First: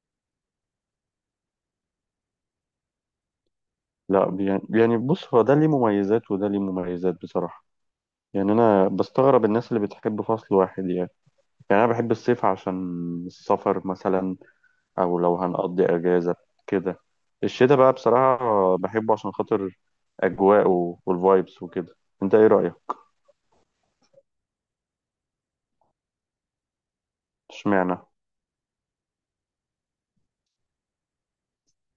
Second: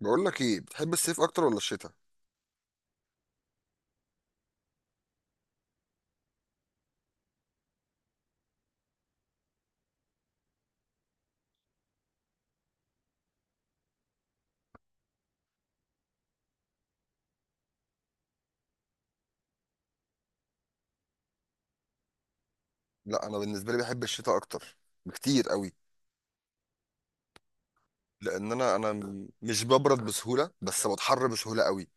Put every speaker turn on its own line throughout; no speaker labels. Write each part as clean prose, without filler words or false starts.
بقول لك ايه بتحب الصيف اكتر ولا الشتاء؟
لا يعني بص، هو ده ليه مميزات وده ليه مميزات بصراحة. يعني أنا بستغرب الناس اللي بتحب فصل واحد يعني. يعني أنا بحب الصيف عشان السفر مثلا، أو لو هنقضي أجازة كده. الشتاء بقى بصراحة بحبه عشان خاطر أجواء والفايبس وكده. أنت إيه رأيك؟
لا، انا بالنسبه لي بحب الشتاء اكتر بكتير قوي.
اشمعنى؟
لان انا مش ببرد بسهوله بس بتحر بسهوله قوي.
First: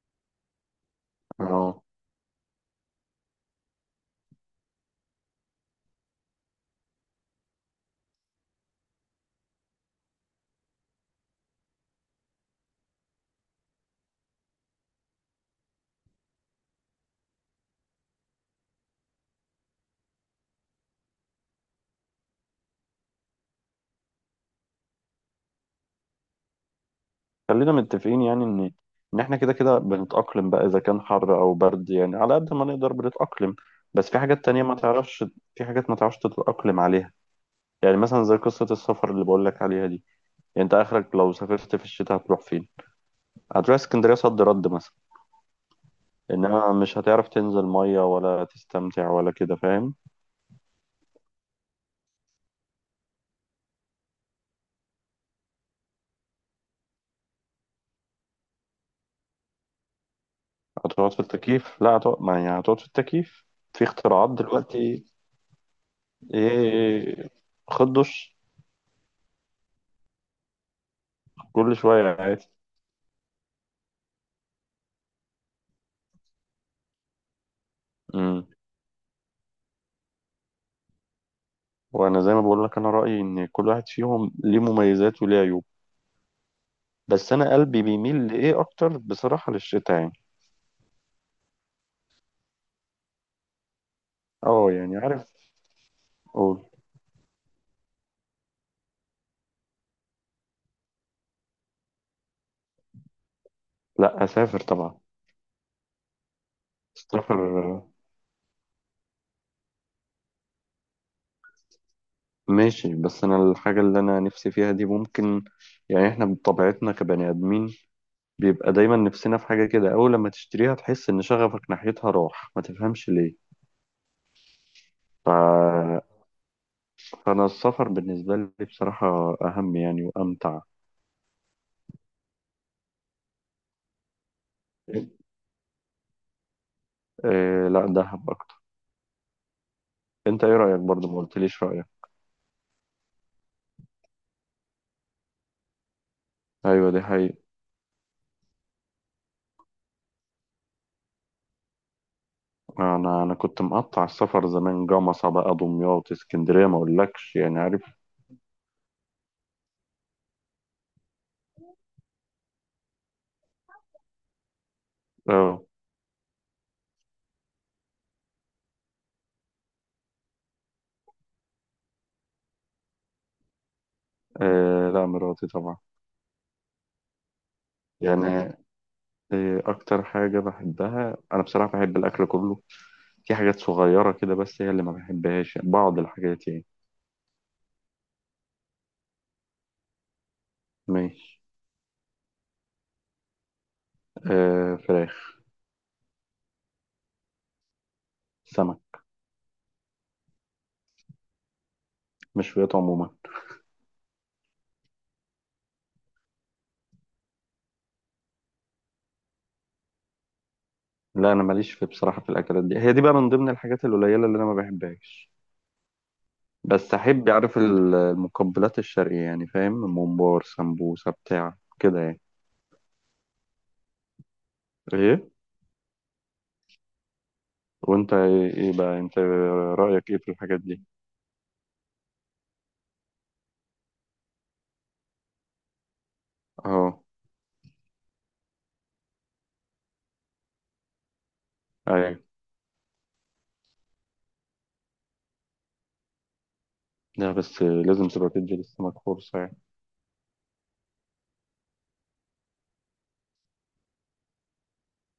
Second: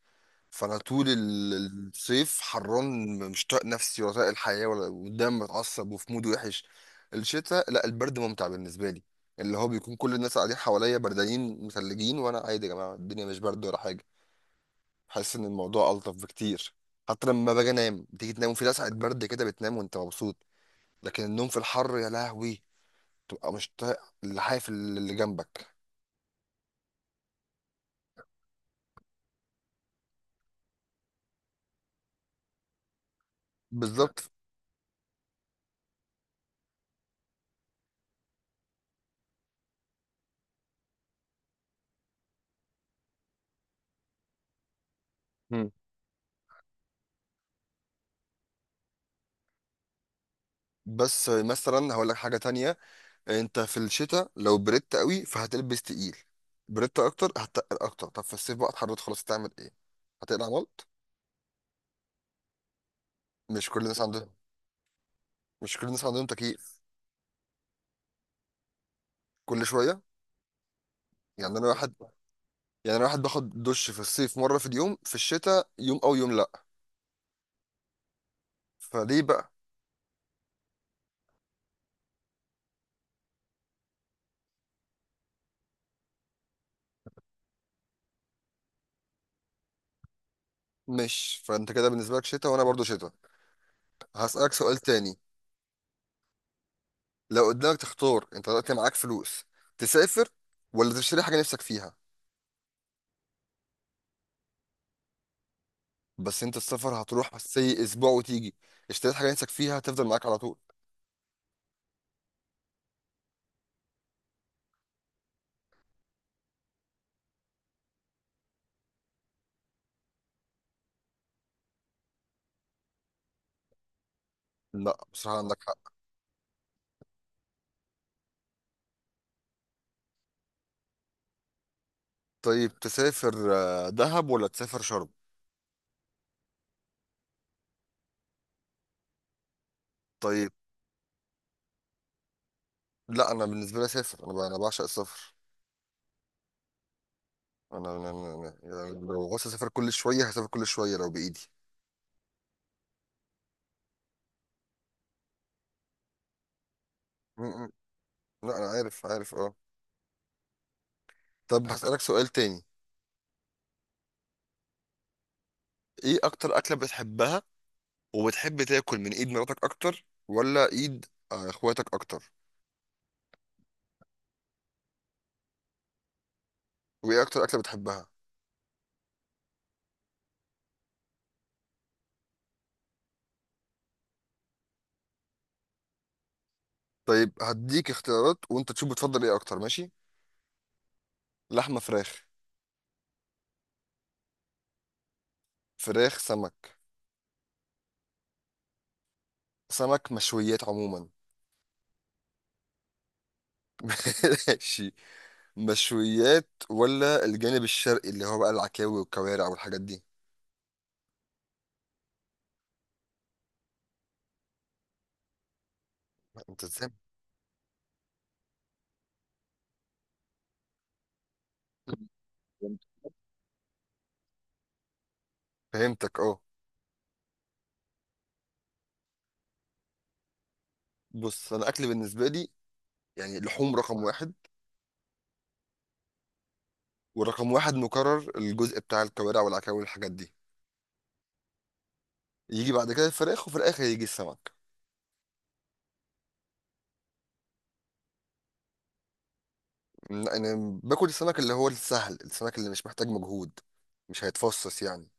فانا طول
أه.
الصيف حران، مش طايق نفسي ولا طايق الحياه ولا قدام، متعصب وفي مود وحش. الشتاء لا، البرد ممتع بالنسبه لي. اللي هو بيكون كل الناس قاعدين حواليا بردانين مثلجين وانا عادي، يا جماعه الدنيا مش برد ولا حاجه. بحس ان الموضوع الطف بكتير. حتى لما باجي انام، بتيجي تنام وفي لسعة برد كده، بتنام وانت مبسوط. لكن النوم في الحر يا لهوي، تبقى مش طايق اللحاف اللي جنبك.
خلينا متفقين يعني إن إحنا كده كده بنتأقلم بقى، إذا كان حر أو برد يعني على قد ما نقدر بنتأقلم. بس في
بالظبط.
حاجات تانية ما تعرفش، في حاجات ما تعرفش تتأقلم عليها. يعني مثلا زي قصة السفر اللي بقول لك عليها دي، يعني انت اخرك لو سافرت في الشتاء هتروح فين؟ هتروح اسكندرية صد رد مثلا.
مم.
انما مش هتعرف تنزل مية ولا تستمتع ولا كده، فاهم؟
بس مثلا هقول لك حاجة تانية. انت في الشتاء لو بردت قوي فهتلبس تقيل، بردت اكتر هتتقل اكتر. طب في الصيف بقى اتحررت خلاص، تعمل ايه؟ هتقلع ملط؟
هتقعد في التكييف، لا هتقعد ما يعني هتقعد في التكييف.
مش كل
في
الناس عندهم.
اختراعات دلوقتي.
مش كل الناس عندهم تكييف.
ايه. خد دش.
كل شوية. يعني انا
كل
واحد.
شوية عادي.
يعني انا واحد باخد دش في الصيف مرة في اليوم، في الشتاء يوم او يوم لا.
امم.
فليه بقى؟
وانا زي ما بقول لك، انا رأيي ان كل واحد فيهم ليه مميزات وليه عيوب، بس انا قلبي بيميل لايه اكتر بصراحة، للشتاء يعني.
مش فانت كده بالنسبة لك شتاء وانا برضو شتاء. هسألك
اه
سؤال
يعني
تاني.
عارف. قول.
لو قدامك تختار، انت دلوقتي معاك فلوس، تسافر ولا تشتري حاجه نفسك فيها؟
لا اسافر طبعا.
بس انت السفر هتروح
سفر.
بس ايه، اسبوع وتيجي. اشتريت حاجه نفسك فيها هتفضل معاك على طول.
ماشي، بس انا الحاجة اللي انا نفسي فيها دي ممكن، يعني احنا بطبيعتنا كبني ادمين بيبقى دايما نفسنا في حاجة كده، اول لما تشتريها تحس ان شغفك ناحيتها راح، ما تفهمش ليه.
لا
ف...
بصراحه عندك حق.
فانا السفر بالنسبة لي بصراحة اهم يعني وامتع.
طيب تسافر دهب ولا تسافر شرم؟
إيه لا، دهب اكتر. انت
طيب.
ايه رأيك برضه؟ ما قلتليش رأيك.
لا انا بالنسبه لي اسافر، انا بعشق السفر.
ايوه دي حقيقة.
يعني لو عاوز اسافر كل شويه هسافر كل شويه لو بايدي.
انا انا كنت مقطع السفر زمان، جمصة بقى، دمياط، اسكندرية، ما اقولكش يعني
م.
عارف.
لا انا عارف عارف اه. طب هسالك سؤال تاني.
اه.
ايه اكتر اكله بتحبها؟ وبتحب تاكل من ايد مراتك اكتر ولا ايد اخواتك اكتر؟
آه، لا مراتي طبعا.
وايه اكتر اكله بتحبها؟
يعني إيه أكتر حاجة بحبها أنا بصراحة؟ بحب الأكل كله، في حاجات صغيرة كده بس هي اللي ما بحبهاش بعض الحاجات يعني.
طيب هديك اختيارات وانت تشوف بتفضل ايه اكتر، ماشي؟
ماشي.
لحمه فراخ؟
آه فراخ.
فراخ سمك؟
سمك.
سمك مشويات عموما؟
مشويات عموما.
ماشي. مشويات ولا الجانب الشرقي اللي هو بقى العكاوي والكوارع والحاجات دي؟
لا أنا ماليش في بصراحة في الأكلات دي، هي دي بقى من ضمن الحاجات القليلة اللي أنا ما بحبهاش.
انت ازاي؟
بس أحب أعرف المقبلات الشرقية يعني فاهم، ممبار سمبوسة بتاع كده يعني. إيه.
فهمتك اه.
وأنت إيه بقى أنت، رأيك إيه في الحاجات دي؟
بص انا اكل بالنسبه لي، يعني لحوم رقم واحد.
أه.
ورقم واحد مكرر الجزء بتاع الكوارع والعكاوي والحاجات دي.
أيوة.
يجي بعد كده الفراخ وفي الاخر يجي السمك.
لا بس لازم تبقى تدي للسمك فرصة يعني.
انا باكل السمك اللي هو السهل، السمك اللي مش محتاج مجهود، مش هيتفصص يعني.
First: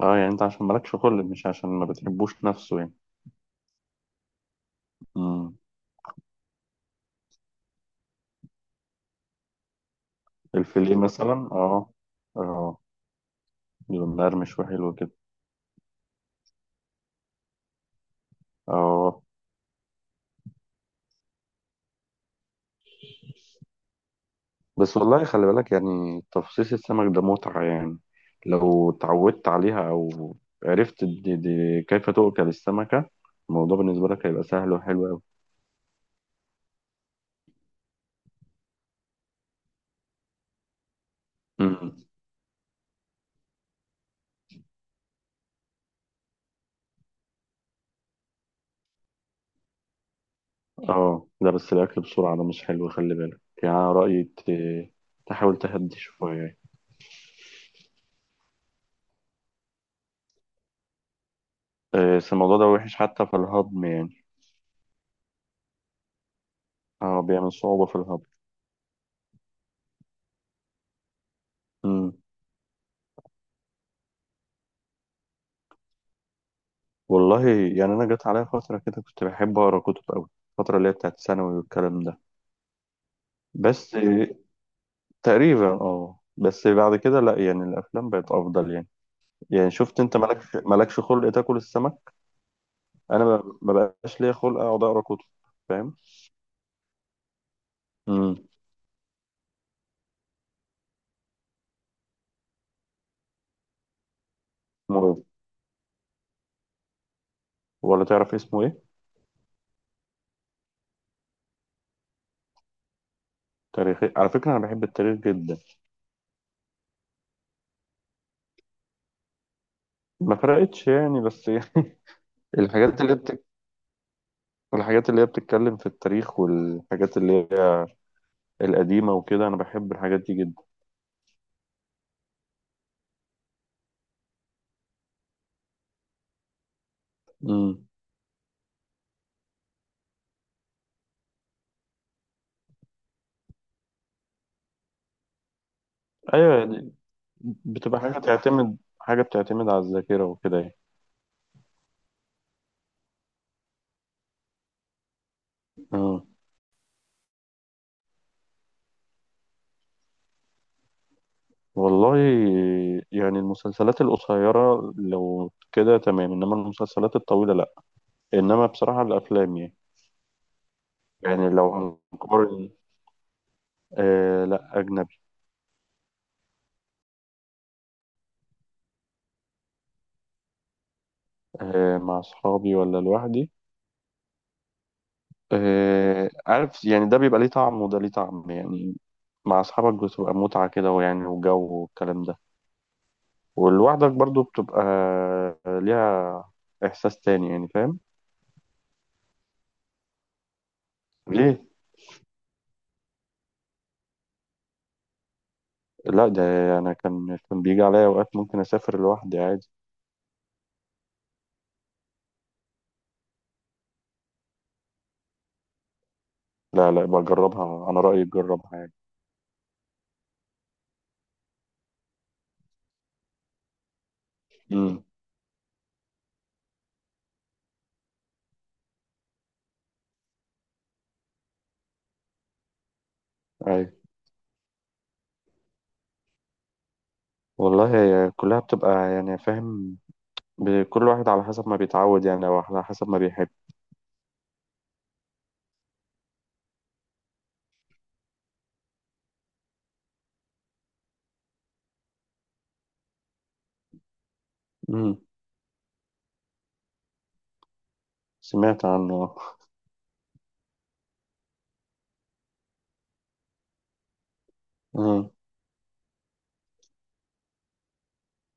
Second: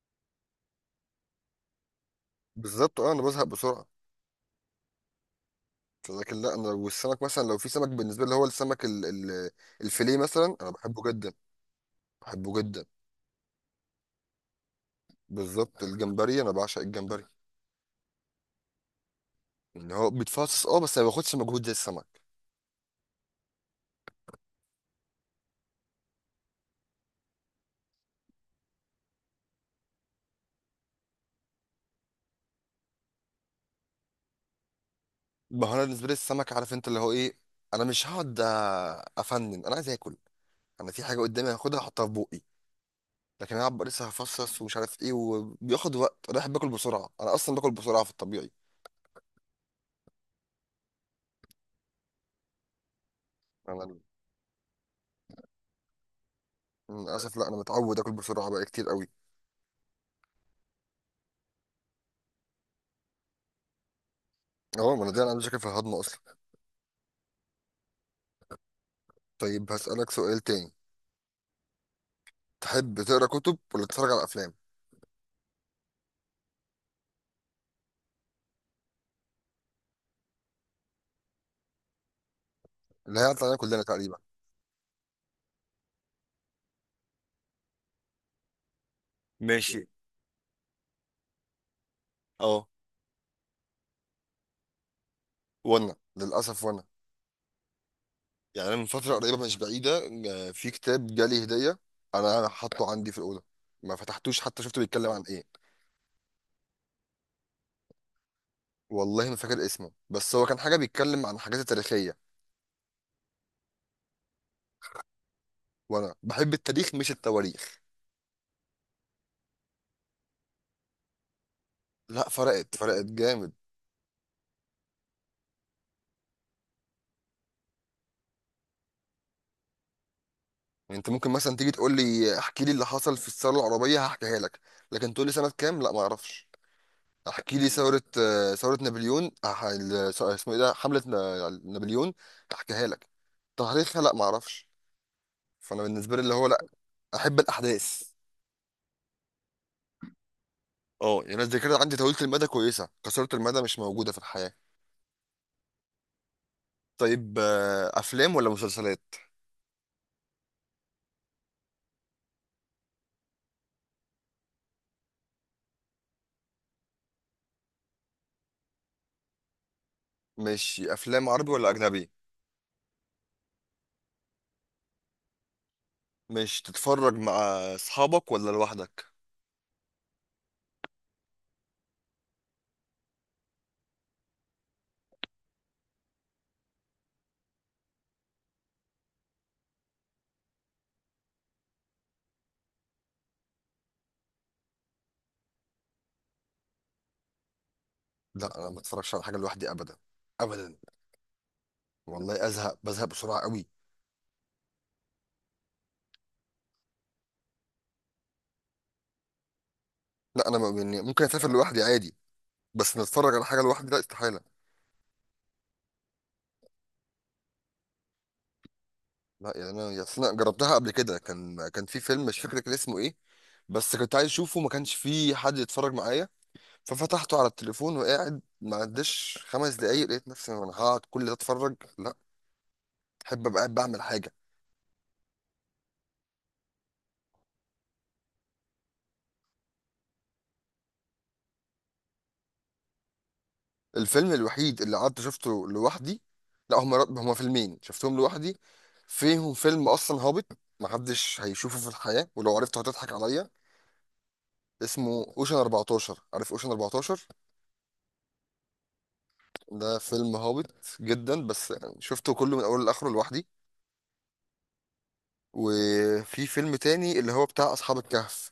اه يعني انت عشان مالكش خلق، مش عشان ما بتحبوش نفسه يعني.
بالظبط اه، انا بزهق بسرعه.
امم.
لكن لا، انا لو السمك مثلا، لو في سمك بالنسبه لي هو السمك ال الفيليه مثلا، انا
الفيليه
بحبه جدا.
مثلا اه.
بحبه
اه
جدا.
يبقى مقرمش وحلو كده.
بالظبط. الجمبري، انا بعشق الجمبري.
اه
ان هو بيتفصص اه بس ما باخدش مجهود زي السمك.
بس والله خلي بالك، يعني تفصيص السمك ده متعة يعني، لو اتعودت عليها او عرفت دي كيف تؤكل السمكة، الموضوع بالنسبة لك هيبقى سهل وحلو أوي.
ما هو انا بالنسبه لي السمك، عارف انت اللي هو ايه، انا مش هقعد افنن، انا عايز اكل. انا في حاجه قدامي هاخدها
امم.
احطها في بقي. لكن انا أبقى لسه هفصص ومش عارف ايه وبياخد وقت. انا بحب اكل بسرعه، انا اصلا باكل بسرعه في الطبيعي.
اه لا بس الأكل بسرعة ده مش حلو، خلي بالك يعني. أنا
انا
رأيي تحاول تهدي شوية يعني.
للاسف لا، انا متعود اكل بسرعه بقى كتير قوي.
آه، بس الموضوع ده وحش حتى في الهضم يعني.
اه ما انا دي، انا عندي مشاكل في الهضم اصلا.
اه بيعمل صعوبة في الهضم.
طيب هسالك سؤال تاني.
مم.
تحب تقرا كتب ولا تتفرج على افلام؟
والله يعني انا جت عليا فتره كده كنت بحب اقرا كتب قوي، الفتره اللي هي بتاعت ثانوي والكلام ده.
اللي هي علينا كلنا
بس
تقريبا.
تقريبا اه، بس بعد كده لا يعني الافلام بقت افضل يعني. يعني
ماشي.
شفت انت مالكش خلق تاكل السمك،
اه.
انا ما بقاش ليا خلق اقعد اقرا كتب، فاهم.
وانا للاسف، وانا
امم.
يعني أنا من فتره قريبه مش بعيده، في كتاب جالي هديه، انا حاطه عندي في الاوضه، ما فتحتوش حتى، شفته بيتكلم
مر-
عن ايه.
ولا تعرف اسمه ايه؟
والله ما فاكر اسمه، بس هو كان حاجه بيتكلم عن حاجات تاريخيه.
تاريخي، على فكره انا بحب التاريخ جدا.
وانا بحب التاريخ مش التواريخ.
ما فرقتش يعني، بس يعني
لا فرقت
الحاجات
فرقت
اللي بتك...
جامد.
الحاجات اللي هي بتتكلم في التاريخ والحاجات اللي هي القديمه وكده، انا بحب الحاجات دي جدا.
يعني انت ممكن مثلا تيجي تقول لي احكي لي اللي حصل في الثوره العربيه، هحكيها لك. لكن تقول لي سنه كام، لا ما اعرفش. احكي لي
مم.
ثوره ثوره نابليون، اسمه ايه ده، حمله نابليون، احكيها لك. تاريخها لا ما اعرفش. فانا بالنسبه لي اللي هو،
ايوه
لا،
يعني،
احب
بتبقى
الاحداث.
حاجه فاهم، بتعتمد حاجه بتعتمد على الذاكره وكده يعني.
اه يعني أنا الذاكره عندي طويله المدى كويسه، قصيره المدى مش موجوده في الحياه.
اه.
طيب افلام ولا مسلسلات؟
والله يعني المسلسلات القصيره لو كده تمام، انما المسلسلات الطويله لا، انما بصراحه الافلام يعني.
مش افلام
يعني
عربي ولا
لو
اجنبي؟
هنقارن، آه لا اجنبي.
مش تتفرج مع اصحابك ولا لوحدك؟
آه مع اصحابي ولا لوحدي. آه عارف يعني، ده بيبقى ليه طعم وده ليه طعم يعني، مع اصحابك بتبقى متعه كده، ويعني وجو والكلام ده، ولوحدك برضو بتبقى ليها احساس تاني يعني، فاهم.
لا انا ما اتفرجش على حاجه لوحدي ابدا. ابدا.
ليه؟
والله ازهق، بزهق بسرعه قوي.
لا ده انا كان بيجي عليا اوقات ممكن اسافر لوحدي عادي.
لا يعني ممكن اسافر لوحدي عادي. بس نتفرج على حاجه لوحدي لا استحاله.
لا لا، بجربها انا رايي تجربها عادي.
لا يعني انا، يا أصل انا جربتها قبل كده، كان في فيلم مش فاكر كان اسمه ايه، بس كنت عايز اشوفه ما كانش
امم.
في حد يتفرج معايا. ففتحته على التليفون وقاعد، ما عداش 5 دقايق لقيت نفسي انا هقعد كل ده اتفرج؟ لا، احب ابقى قاعد
ايوه.
بعمل حاجه.
والله هي كلها بتبقى يعني فاهم، كل واحد على حسب ما بيتعود يعني او على حسب ما بيحب.
الفيلم الوحيد اللي قعدت شفته لوحدي، لا هما فيلمين شفتهم لوحدي. فيهم فيلم اصلا هابط، محدش هيشوفه في الحياة، ولو عرفته هتضحك عليا. اسمه
امم.
اوشن 14، عارف اوشن 14؟
سمعت عنه.
ده فيلم هابط جدا بس يعني شفته كله من اوله لاخره لوحدي.
امم.
وفي فيلم تاني اللي هو بتاع اصحاب الكهف،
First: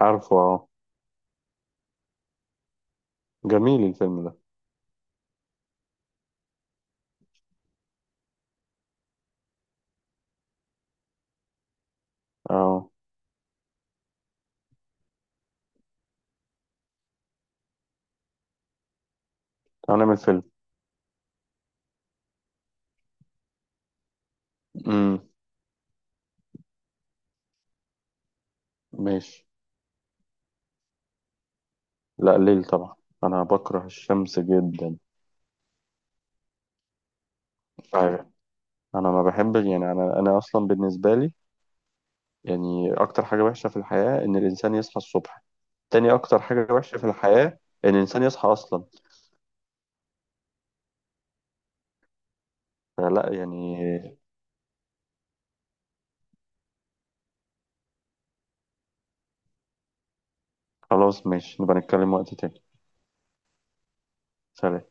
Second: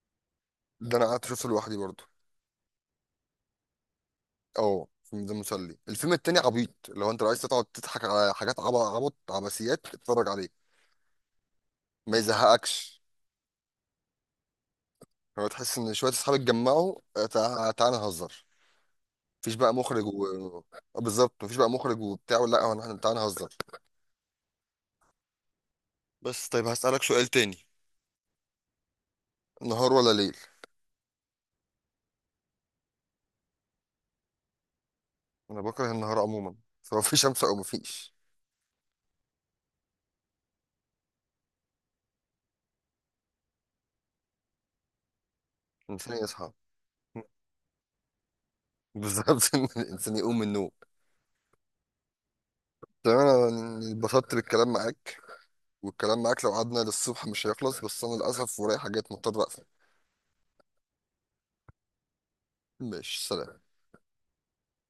عارفه اه.
ده انا قعدت شفته لوحدي برضه.
جميل الفيلم ده.
اه الفيلم ده مسلي، الفيلم التاني عبيط. لو عايز تقعد تضحك على حاجات عبط عبط، عبثيات، اتفرج عليه ما
اه.
يزهقكش. هو تحس ان شويه اصحاب اتجمعوا، تعالى نهزر، مفيش بقى
انا
مخرج
من
و
الفيلم.
آه، بالظبط، مفيش بقى مخرج وبتاع، لا هو احنا تعالى نهزر.
امم.
بس طيب هسألك سؤال تاني.
ماشي.
نهار ولا ليل؟
لا ليل طبعا، انا بكره الشمس جدا.
انا بكره النهار عموما، سواء في شمس او مفيش.
ايوه. انا ما بحبش يعني، انا اصلا بالنسبه لي، يعني اكتر حاجه وحشه في الحياه ان الانسان يصحى الصبح. تاني
الانسان
أكتر
يصحى.
حاجة وحشة في الحياة إن الإنسان يصحى أصلا.
بالظبط، ان الانسان يقوم من النوم. تمام
فلا يعني.
انا اتبسطت بالكلام معاك، والكلام معاك لو قعدنا للصبح مش هيخلص، بس انا للاسف ورايا حاجات مضطر اقفل.
خلاص ماشي، نبقى نتكلم وقت تاني.
ماشي، سلام.
سلام.